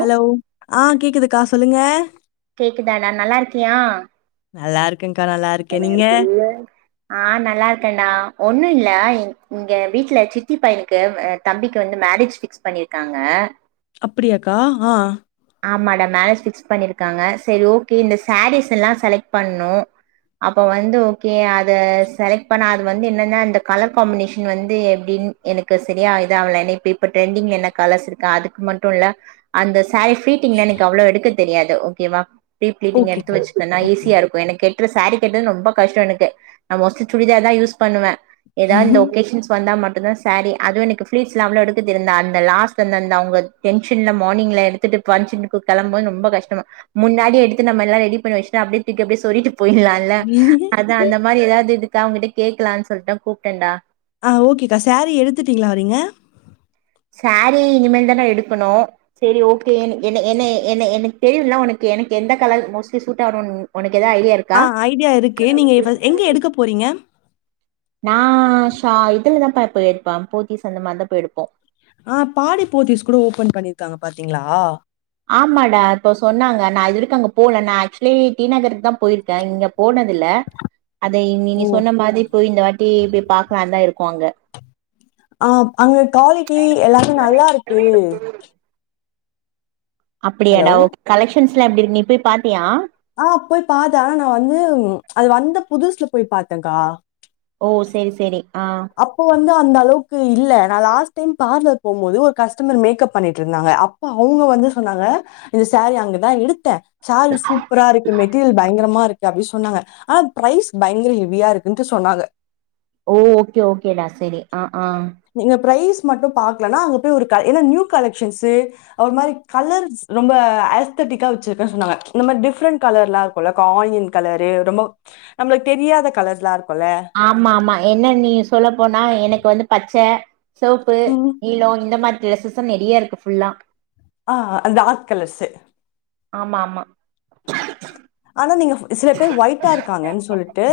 Hello ஆ‌ கேக்குதுக்கா சொல்லுங்க கேக்குதாடா நல்லா இருக்கியா நல்லா இருக்கேன்க்கா, நல்லா இருக்கேன். நீங்க? ஆ‌ நல்லா இருக்கேன்டா ஒண்ணு இல் லடா இங்க வீட்ல சித்தி பையனுக்கு தம்பிக்கு வந்து மேரேஜ் பிக்ஸ் பண்ணிருக்காங்க அப்டியாக்கா ஆ ஆமாடா மேரேஜ் பிக்ஸ் பண்ணிருக்காங்க செரி ஓகே இந்த சாரீஸ் எல்லா செலக்ட் பண்ணு அப்ப வந்து ஓகே அத செலக்ட் பண்ண அது வந்து என்னன்ன அந்த கலர் காம்பினேஷன் வந்து எப்டி எனக்கு சரியா இதாவல நீ இப்ப டரெண்டிங் என்ன கலர்ஸ் இருக்கு அதுக்கு மட்டு இல்ல அந்த சாரி ஃப்ளீடிங்லா எனக்கு அவ்ளோ எடுக்க தெரியாது ஓகேவா ஃப்ரீபிலிட்டிங் எடுத்து ஓகேக்கா. வச்சுடேன்னா ஓகே. ஈஸியா இருக்கு எனக்கு கட் டுர சாரி கட்றது ரொம்ப கஷ்டோ எனக்கு நா மோஸ்ட்லி சுடிதார்தா யூஸ் பண்ணுவே எதாவது இந்த ஒகேஷன்ஸ் வந்தா மட் டுதா சாரி அதுவு எனக்கு பிலிட்ஸ்லா அவ்ளோ எடுக்க தெரி அந்த லாஸ்ட் அந்தந்த அவுங்கல டென்ஷன்ல மார்னிங்ல எடு எடுத்துட்டு பங்க்ஷன்னுக்கு கிளம்புபோது ரொம்ப கஷ்டம் முன்னாடி எடுத்து நம்மல்லா ரெடி பண்ணி வெஸ்டா அப்டியே தூக்கி அப்டியே எடுத்து சொருகி போய்லால்ல அதா அந்த மாரி எதாவது இதுக்கு அவங்ககிட்ட கேக்கலான்னு சொல்லிட்டுதா கூப்ட்டேன்டா ஆ ஓகேக்கா சாரீ எடுத்துட்டீங்களா வரீங்க சாரி இனிமேல் தான்டா எடுக்கணு செரி ஓகே என்ன என்ன என்ன எனக்கு தெரியுல உனக்கு எனக்கு எந்த கலர் மோஸ்ட்லி சூட் ஆகுனு உனக்கு எதாவது ஐடியா இருக்கா ஆ ஐடியா இருக்கு நீங்க எங்க எடுக்க போறீங்க நா ஷா இதுலதாப்பா போய் எடுப்பே போத்திஸ் அந்த மாதிரிதா போய் எடுப்போ ஆ பாடி போத்தீஸ் கூட ஓப்பன் பண்ணிருக்காங்க பாத்தீங்களா ஆமாடா இப்ப சொன்னாங்க நா இதுவரைக்கு அங்க போல நா ஆக்சுவலி டீ நகருக்குதா போயிருக்கே இங்க போனதுல அதை நீ ஓ! சொன்னமாதி போய் இந்த வாட் ட்டி இப்டி பாக்கலானுதா இருக்கோ அங்க அ அங்க குவாலிட்டி எல்லாமே நல்லா இருக்கு ஹலோ. அப்படியாடா ஓகே கலெக்ஷன்ஸ் எல்லா எப்டி இருக்கு நீ போய் பாத்தியா ஆ போய் பாத்தே ஆனா நா வந்து அது வந்த புதுசுல போய் பாத்தேக்கா ஓ! சரி, சரி. ஆ வந்து அந்த அளவுக்கு இல்ல நா லாஸ்ட் டைம் பார்லர் போம்போது ஒரு கஸ்டமர் மேக்கப் பண்ணிட்டு இருந்தாங்க அப்ப அவுங் க வந்து சொன்னாங்க இந்த சாரி அங்கதா எடுத்தே சாரி சூப்பரா இருக்கு மெட்டீரியல் பயங்கரமா இரு க்கு அப்டி சொன்னாங்க ஆனா ப்ரைஸ் பயங்கர ஹெவியா இருக்குன்ட்டு சொன்னாங்க ஓ ஓகே ஓகேடா செரி அ நீங்க ப்ரைஸ் மட்டு பாக்கலனா அங்க போய் ஒரு ஏன்னா நியூ கலெக்ஷன்ஸ்சு ஒரு மாரி கலர்ஸ் ரொம்ப அஸ்த டிக்கா வச்சிருக்கே சொன்னாங்க இந்த மாதிரி டிஃபரென்ட் கலர்லா இருக்குல்ல ஆயில் கலரு ரொம்ப நம்மளுக்கு தெரியா கலர்லா இருக் ஆமா ஆமா என்ன நீ சொல்ல போனா எனக்கு வந்து பச்ச செவப்பு நீளோ இந்த மாதிரி ட்ரெஸ்ஸஸு நிறைய இருக்கு ஃபுல்லா ஆ அது டார்க் கலர்ஸு ஆமா ஆமா ஆனா நீங்க சில பேர் ஒய்ட்டா இருக்காங்கன் சொல்ட்டு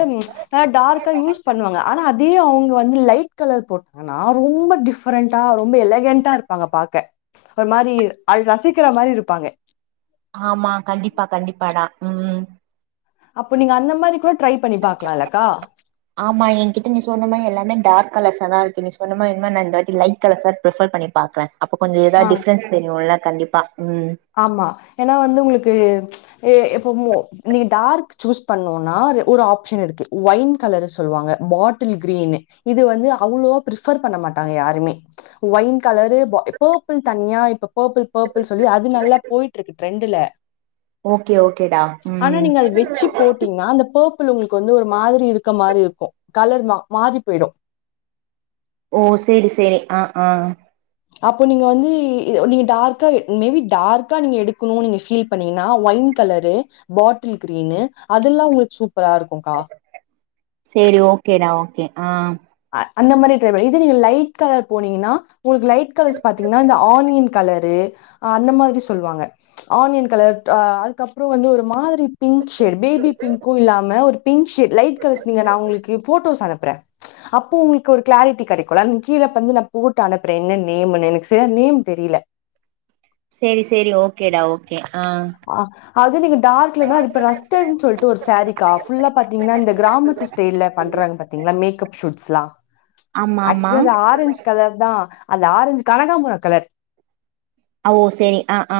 நா டார்க்கா யூஸ் பண்ணுவாங்க ஆனா அ தே அவுங்க வந்து லைட் கலர் போட்டாங்கன்னா ரொம்ப டிஃபரெண்டா ரொம்ப எலகெண்டா ருப்பாங்க பாக்க ஒரு மாரி அ ரசிக்கிற மாரி இருப்பாங்க ஆமா கண்டிப்பா கண்டிப்பாடாதா அப்போ நீங்க அந்த மாரி கூட ட்ரை பண்ணி பாக்கலாம்லக்கா? ஆமா என்கிட்ட நீ சொன்ன மே எல்லாமே டார்க் கலர்ஸாதா இருக்கு நீ சொன்ன மாரி இந்மாரி நா இந்த வாட்டி லைட் கலர்சா ப்ரிஃபர் பண்ணி பாக்குறே அப்ப கொஞ்சு ஆ. எதாத் டிஃப்ரன்ஸ் தெரியுலா கண்டிப்பா ம் ஆமா ஏன்னா வந்து உங்குளுக்கு எ எப் பும்மே நீங்க டார்க் சூஸ் பண்ணோனா அது ஒரு ஆப்ஷன் இருக்கு ஒயின் கலரு சொல்லுவாங்க பாட்டி வ் கிரீனு இது வந்து அவ்வளோ ப்ரிஃபர் பண்ண மாட்டாங்க யாருமே ஒயின் கலரு பா எப்போ பிள் தனியா இப்போ பேபிள் பேபிள் சொல்லி அது நல்லா போயிட்ருக்கு ட்ரெண்டு்ல ஓகே ஓகேடா ஆனா ம் நீங்க அது வெச்சு போட்டீங்ன்னா அந்த பே பிள் உங்குளுக் வந்து ஒரு மாதிரி இருக்க மாரி இருக்கு கலரு மா மாறி போயிடு ஓ செரி செரி அ அ அப்போ நீங்க வந்து நீங்க டார்கா எ மேபி டார்க்கா நீங்க எடுக்குணு நீீங்க ஃபீல் பண்ணீங்கன ஒயின் கலரு பாட்டில் க்ரீனு அதெல்லா உங்களுக் சூ செரி ஓகேடா ஓகே அ அ அந்த மாரி ட்ரை பண்ணி இது நீங்க லைட் கலர் போனீங்கின்னா உங்ளுக்கு லைட் கலர்ஸ் பாத்தீங்ன்னா இந்த ஆனியன் கலரு அந்த மாதிரி சொல்வாங்க ஆனியன் கலர் அதுக்கப்புறோ வந்து ஒரு மாதிரி பிங்க் ஷேட் பேபி பிங்க்கு இல்லாம ஒரு பிங்க் ஷேட் லைட் கலஸ் நீங்க நா உங்குளுக்கு போட்டோஸ் அனுப்புறே அப்போ உங்குளுக் ஒரு க்ளாரிட்டி கெடைக்குல அந்த கீழப் வந்து நா போட்டு அனுப்புறே என்ன நேமுனு எனக் செர்யா நேம் தெரியில செரி செரி ஓகேடா ஓகே அ ஆ அது நீங்க டார்க்லனா அது இப்ப ரஸ்டட்ன் சொல்ட்டு ஒரு சேரிக்கா ஃபுல்லா பாத்தீங்கின்னா இந்த க்ராமத்து ஸ்டைல பண்றாங் பாத்தீங் ந மேக்கப் ஷூட்ஸ்லா ஆமா ஆமா ஆக்சுலா அது ஆரஞ்ச் கலர் தா அந்த ஆரஞ்சு கனகாம்புர கலர் அ ஓ செரி அ ஆ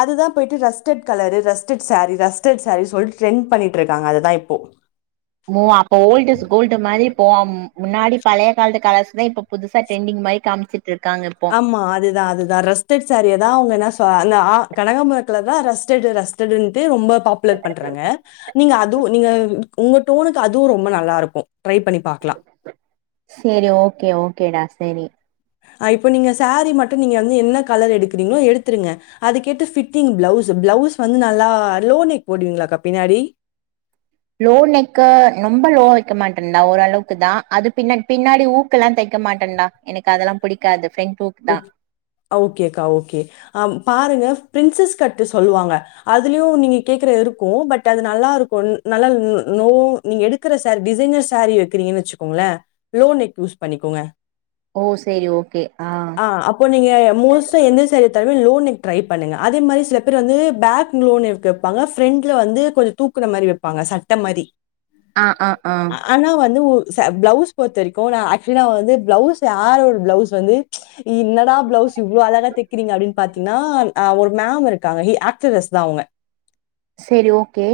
அதுதா போய்ட்டு ரஸ்டட் கலரு ரஸ்டட் சேரீ ரஸ்டட் சேரி சொல்ட்டு ட்ரெண் பண்ணிட்ருக்காங்க அதுதா இப்போ ஓ அப்போ ஓல்ட் இஸ் கோல்டு மாரி இப்போ அம் முன்னாடி பழைய கால்த்து கலஸ் இதா இப்போ புதுசா ட்ரெண்டிங் மரி காம்ச்சுட் ஆமா அதுதா அதுதா ரெஸ்டட் சேரியதா அவுங்க என்ன த அந்த அ கனகாம்புர கலர் தா ரஸ்டடு ரஸ்டடுன்டு ரொம்ப பாப்புலர் பண்றாங்க நீங்க அ துவு நீங்க உங்க டோனுக்கு அதுவு ரொம்ப நல்லாருக்கு செரி ஓகே ஓகேடா செரி இப்போ நீங்க சேரி மட்டு நீங்க வந்து என்ன கலர் எடுக்குறீங்ளோ எடுத்துருங்க அது கேட்டு ஃபிட்டிங் ப்ளவுஸு ப்ளவுஸ் வந்து நல்லா லோ நெக் போடுவீங்ளாக்கா பின்னாடி லோ நெக்கு ரொம்ப லோ வெக்க மாட்டன்டா ஓரளவுக்கு தா அது பின்னா பின்னாடி ஊக்கெல்லா தை க்க மாட்டன்டா எனக்கு அதெல்லா புடிக்காது ஃப்ரெண் ஓக் அ ஓகேக்கா ஓகே அ பா ருங்க ப்ரின்சஸ் கட்டு சொல்லுவாங்க அதுலியு நீங்க கேக்குற இருக்கு பட் அது நல்லாருக்கு ந நல்லா ல் லோ நீங்க எடுக்கிற சேரி டிசைனர் சேரி எட்க்குரீங்கன் வெச்சுக்கோங்களே லோ நெக்கு யூஸ் பண்ணிக்கோங்க ஓ செரி ஓகே ஆ ஆ அப்போ நீங்க மோஸ்ட்டா எந்த சாரி எடுத்தாலுமே லோ நெக் ட்ரை பண்ணுங்க அதே மாரி சில பேரு வந்து பேக் லோ நெக் கேப்பாங்க ஃப்ரெண்ட்ல வந்து கொஞ் தூக்குன மாரி வெப்பாங்க சட்ட மாரி ஆ ஆ ஆ ஆனா வந்து ஒ ச ப்ளவுஸ் பொற்த்த வரிக்கு நா ஆக்சிலா வந்து ப்ளவுஸு [unintelligible] ஒரு ப்ளவுஸ் வந்து இன்னாடா ப்ளவுஸ் இவ்ளோ அழகா தெக்கிறீங்க அப்டின் பாத்தீங்ன்னா அ ஒரு மேமு இருக்காங்க இ ஆக்டரஸ் தா அவுங்க செரி ஓகே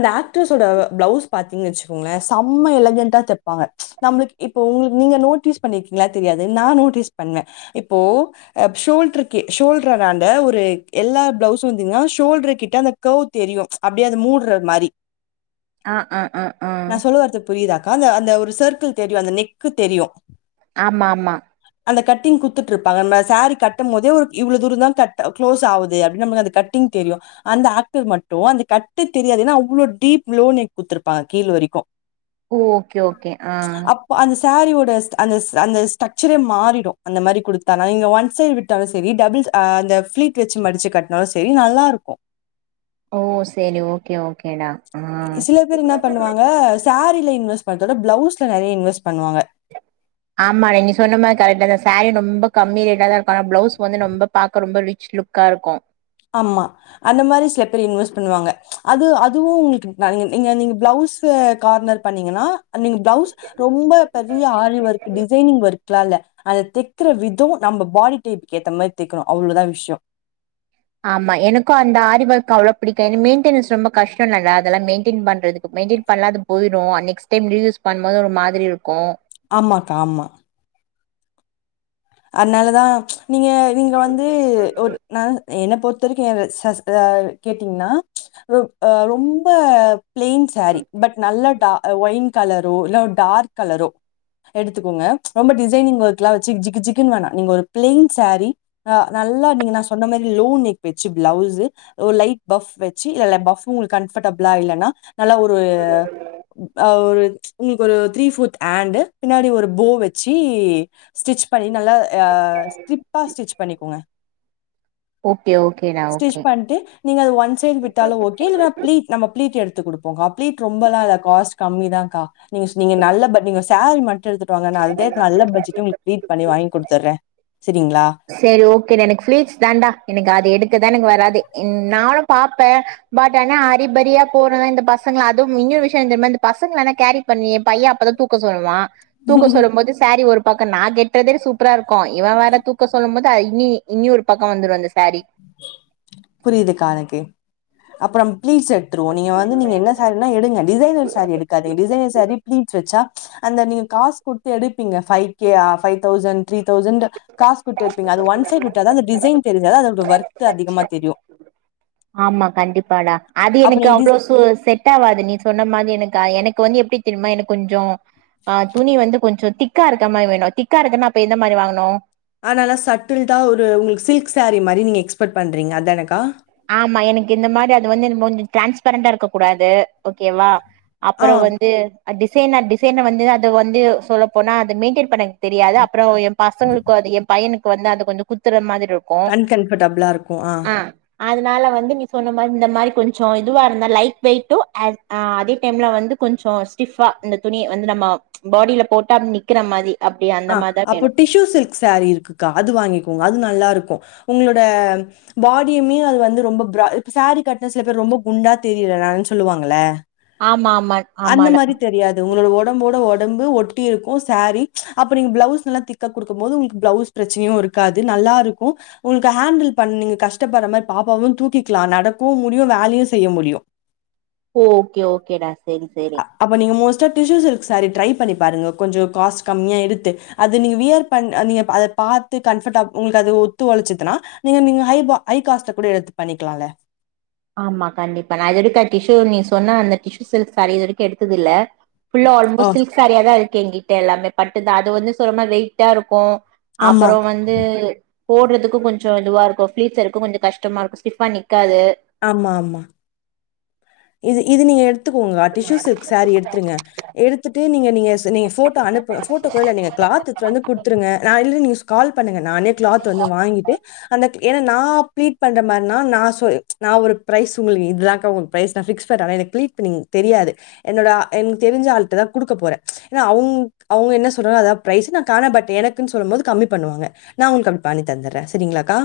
இந்த ஆக்ட்ரஸ்ஸோட பிளவுஸ் பாத்தீங்கன் வெச்சிக்கோங்களே சம்ம எலகென்டா தெப்பாங்க நம்ளுக் இப்ப உங்ளுக் நீங்க நோட்டீஸ் பண்ணிருக்கீங்ளா தெரியாது நா நோட்டீஸ் பண்ண இப்போ அ ஷோல்ட்ருக்கி ஷோல்ட்ர ராண்ட ஒரு எல்லா பிளவுஸு‌ வெந்தீங்ன்னா ஷோல்ட்ரு கிட்ட அந்த கேவ் தெரியு அப்டியே அது மூட்ற மாரி அ அ அ அ நான் சொல்ல வர்றது புரியுதாக்கா? அந்த அந்த ஒரு சர்க்கிள் தெரியு அந்த நெக்கு தெரியு ஆமா ஆமா அந்த கட்டிங் குத்துட்ருப்பாங்க நா சேரி கட்டம்மோதே ஒரு இவ்ளோ தூரோந் தா கட்ட களோஸ் ஆவுது அப்டி நம்ள அந்த கட்டிங் தெரியு அந்த ஆக்டர் மட்டு அந்த கட்டு தெரியாது என்னா அவ்ளோ டீப் லோ நெக் குத்துருப்பாங் கீல் வெரிக்கு ஒ ஓகே ஓகே அ சேரிவோட ஸ் அந்த அந்த ஸ்ட்க்சரே மாற் றிடு அந்த மாரி கொடுத்தானா இங்க ஒன் சைடு விட்டாலு செரி டபுள் ச அ அந்த ஃபிளீட் வெச்சி மடிச்சி கட்னாலு செரி நல் லாருக்கோ ஒ செரி ஓகே ஓகேடா ஆ சில பேர் என்ன பண்ணுவாங்க சாரில இன்வெஸ்ட் பண்றத பிளவுஸ்ல நெறைய இன்வெஸ்ட் பண்ணுவாங்க ஆமாடி நீ சொன்ன மார் கரெக்டாதா சாரி ரொம்ப கம்மி ரேட்டதாருக்கு ஆனா ப்ளவுஸ் வந்து ரொம்ப பாக்க ரொம்ப ரிச் ச்லுக்காருக்கோ ஆமா அந்த மாரி சிலப்பேர் இன்வெஸ்ட் பண்ணுவாங்க அது அதுவு உங்ளுக் ந நீங்க நீங்க பிளவுஸ் ஸ்ஸே கார்னர் பண்ணீங்கன்னா நீங்க பிளவுஸ் ரொம்ப பெரிய aari work designing work cloth ல்ல அத தெக்குற விதோ நம்ப பாடி டைப்புக்கு ஏத்த மாரி தெக்கணு அவ்ளோதா விஷ்யோ ஆமா எனக்கு அந்த ஆரி ஒர்க் அவ்ளோ பிடிக்காது மெயின்டெனன்ஸ் ரொம்ப கஷ்டொனல்ல அதெல்லா மெயின்டெய்ன் பண்றதுக்கு மெ மெய்ன்டெய்ன் பண்லா அது போயிரு நெஸ்ட் டைம் ரியூஸ் பண்ம் போது ஒரு மாதிரி இருக்கு ஆமா கா ஆமா அத்னாலதா நீங்க நீங்க வந்து ஒரு நா என்ன பொறுத்த வெரிக்கு சஸ் அ கேட்டீங்ன்னா ரெ அ ரொம்ப பிளேன் சேரி பட் நல்ல டா ஒயின் கலரோ இல்ல டார்க் கலரோ எடுத்துக்கோங்க ரொம்ப டிசைனிங் ஒர்க்லா வெச்சி ஜகு ஜிக் குன் வேணா நீங்க ஒரு பிளேன் சேரி அ நல்லா நீங்க நா சொன்ன மாரி லோ நெக் வெச்சி பிளவுஸு ஒரு லைட் பஃப் வெச்சி இல்லல பஃப்ஃபு உங்குளுக் கம்ஃபர்டபளா இல்லன்னா நல்லா ஒரு அ ஒரு உங்ளுக் ஒரு த்ரீ போர்த் ஹண்டு பின்னாடி ஒரு போ வெச்சி ஸ்டிச் பண்ணி நல்லா அ ஸ்ட்ரிப்பா ஸ்டிச் பண்ணிக்கோங்க ஓகே ஓகேடா ஸ்டிச் ஓகே பண்ட்டு நீங்க அது ஒன் சைட் விட்டாலு ஓகே இல்ல பிளீட் நம்ப பிளீட் எடுத் து குடுப்போங்க ப்ளீட் ரொம்பலா இல்ல காஸ்ட் கம்மி தா கா நீங்க சு நீங்க நல்ல பட் நீங்க சேரி மட் டு எடுத்துட்டுவாங்க நா அத நல்ல பட்ஜெட்ல உங்ளுக் ப்ளீட் பண்ணி வாங்கி குடுத்துற்ற செரி ஓகேடா எனக்கு ஃபீளீட்ஸ் தாண்டா எனக்கு அது எடுக்கத் தா எனக்கு வராது நானு பாப்ப பட் ஆனா அரிபரியா போறத இந்த பசங்களா அதும் மிங்கிள் விஷயோ என்த் தெரியுமா பசங்கள எல்லா கேரி பண்ணி பைய அப்பதா தூக்க சொல்வா தூக்க சொல்லும் போது சேரி ஒரு பக்கோ நா கெட்றதே சூப்பராருக்கோ இவ வேற தூக் க இனி இன்னி ஒரு பக்கோ‌ வந்துரு அந்த சேரி அப்றம் பிளீட்ஸ் எடுத்ருவோ நீங்க வந்து நீங்க என்ன சேரீனா எடுங்க டிசைனர் சேரி எடுக்காதீங்க டிசைனர் சேரி பிளீட்ஸ் வெச்சா அந்த நீங்க காஸ் குடுத்து எடுப்பீங்க five K five thousand three thousand cos குடுத்து எடுப்பீங்க அது ஒன் சைட் விட்டாத அந்த டிசைன் தெரிது அதா அதோட ஒர்த்து அதிகமா தெரியு ஆமா கண்டிப்பாடா அது அப்ப எனக்கு நீங்க அவ்ளோ சு செட் ஆவாது நீ சொன்ன மாரி எனக்கு எனக் கு வந்து எப்டி தெரிமா எனக் கொஞ்சோ அ துணி வந்து கொஞ்சோ திக் காருக்க மாரி வேணு திக்காருக்கன்னா அப்ப எந்த மாரி வாங்கணு ஆனால சட்டில்டா ஒரு உங்ளுக் சில்க் சேரி மாரி நீங்க எக்ஸ்பெட் பண்றீங்க அதானக்கா ஆமா எனக்கு இந்த மாதிரி அது வந்து கொஞ்சம் டிரான்ஸ்பரண்டா இருக்க கூடாது ஓகேவா ஆ அப்புறம் வந்து டிசைன டிசைன வந்து அது வந்து சொல்லப்போனா அது மெயின்டென் பண்ணக்கு தெரியாது அப்புறம் என் பசங்களுக்கும் அது என் பையனுக்கு வந்து அது கொஞ்ச குத்துற மாதிரி இருக்கு கன் கன்பர்டபிளா இருக்கும் ஆஹ் ஆ அதனால வந்து நீ சொன்ன மாதிரி இந்த மாதிரி கொஞ்சம் இதுவாக இருந்த லைட் வெய அதே டைம்ல வந்து கொஞ்சம் ஸ்டிஃபா இந்த துணி வந்து நம்ம பாடியில போட்டா அப்படின்னு ந்கிற மாதிரி ஆஹ் அப்போ டிஷ்யூ சில்க் சோரீ இருக்குக்கா அது வாங்கிக்கோங்க அது நல்லா இருக்கும் உங்களோட பாடியுமே அது வந்து ரொம்ப சாரீ கன சில பேர் ரொம்ப குண்டா தெரியல னு சொல்லுவாங்கள ஆமா ஆமா அந்த ஆமாடா மாதிரி தெரியாது உங்களோட உடம்போட உடம்ப கடபு ஒட்டி இருக்கும் சாரீ அப்ப நீங்க பிளவுஸ் நல்லா திக்கா கொடுக்கும் போது உங்களுக்கு பிளவுஸ் பிரச்சனையும் இருக்காது நல்லா இருக்கும் உங்களுக்கு ஹேண்டில் பண்ண நீங்க கஷ்டப்படுற மாதிரி பாப்பாவும் தூக்கிக்கலாம் நடக்கவும் முடியும் வேலையும் செய்ய முடியும் ஓகே ஓகேடா சரி சரி டிூ சி ட்ரை பண்ணி பாருங்க கொஞ்சம் காஸ்ட் கம்மியா த்து அதது நீங்க வியர் பண் நீங்க அத பார்த்து கபர் உங்களுக்கு ஒத்து உழைச்சதுன்னா நீங்க நீங்க ஐா ஐ காஸ கூட எடுத்து பண்ணிக்கலாம்ல ஆமா கண்டிப்பா நான் இதது வரைக்கும் டிஷு நீ சொன்ன அந்த டிஷு சில் சார இது வரைக்கும் எடுத்தது இல்ல ஃபுல்ல ஆ ஆல்மோஸ்ட் சில்க் சாரியா தான் இருக்கு எங்க்கிட்ட எல்லாமே பட்டுதுான் அது வந்து சொல்றமா வெயிட்டா இருக்கும் ஆமா, அப்புறம் வந்து போடுறதுக்கும் கொஞ்சம் இதுவா இருக்கும் பளீஸருக்கும் கொஞ்சம் கஷ்டமா இருக்கும் ஸ்டிஃபா ந்காது ஆமா ஆமா இது இது நீங்க எடுத்துக்கோங்க டிஷூ சில்க் சாரி எடுத்துிருங்க எடுத்துட்டு நீங்க நீங்க நீங்க போட்டோ அனுப்பு போட்டோ நீங்க கிளாந்து கொடுத்துங்க ந கால் ப பண்ணுங்க நானே கிளாத் வந்து வாங்கிட்டு அந்த ஏனன்ன நான் பீட் பண்ற மாதிரினா ந சொ நான் ஒரு பிரைஸ் உங்களுக்கு இதுதாக்க பிர பிக பண்ண கிள பண்ண தெரியாது என்ட எனக்கு தெரிஞ்ச ஆ தான் கொடுக்க போறேன் அவங்க அவங்க என்ன சொல்றாங்க அத ப பிரரைஸ்ான் கா பட் எனக்கு சொல்லும் போோது கம்மி பண்ணுவங்க நான் உங்களுக்கு அடி பண்ணி தந்துடுறேன் சரிங்களாக்கா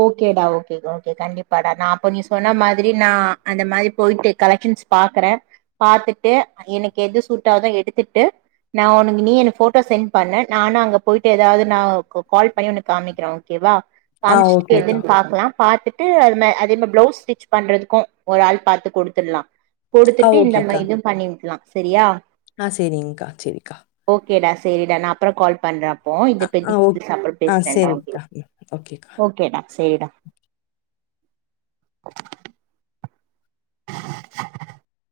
ஓகேடா ஓகே ஓகே கண்டிப்பாடா நான் அப்ப நீ சொன்ன மாதிரி நான் அந்த மாதிரி போயிட்டு கலெக பாக்குறேன் பாாரத்துட்டு எனக்கு எது சூட்டோ எடுத்துட்டு நான் உனக்கு நீ என் போட்டோ சென்ட் பண்ணன் நானா அங்க போயிட்டு ஏதாவது நான் கால் பண்ணி உனக்கு காமிக்கிறேன் ஓகேவா ஆ காமிச்சிட்டு ஓகேக்கா. எதுன்னு பாலாம் பாார்த்தட்டு அதே மாதிரி பிளவுஸ் ஸ்டிச் பண்றதுக்கும் ஒரு ஆள் பாாரத்துு குடுத்துடலாம் ஆ கொடுத்துட்டு இந்த மாரி இதும் பண்ணி விக்கலாம் சரியா ஆஹ் சரிங்க்கா சரிக்கா ஓகேடா சேரிடா நான் அப்பறம் கால் பண்றப்போ இத ஆ [unintelligible] ஆ பத்தி ஓக் அப்பறம் ஆ பேசுறேன்டா சரிக்கா ம் ஓகேக்கா ஓகே டா சேரிடா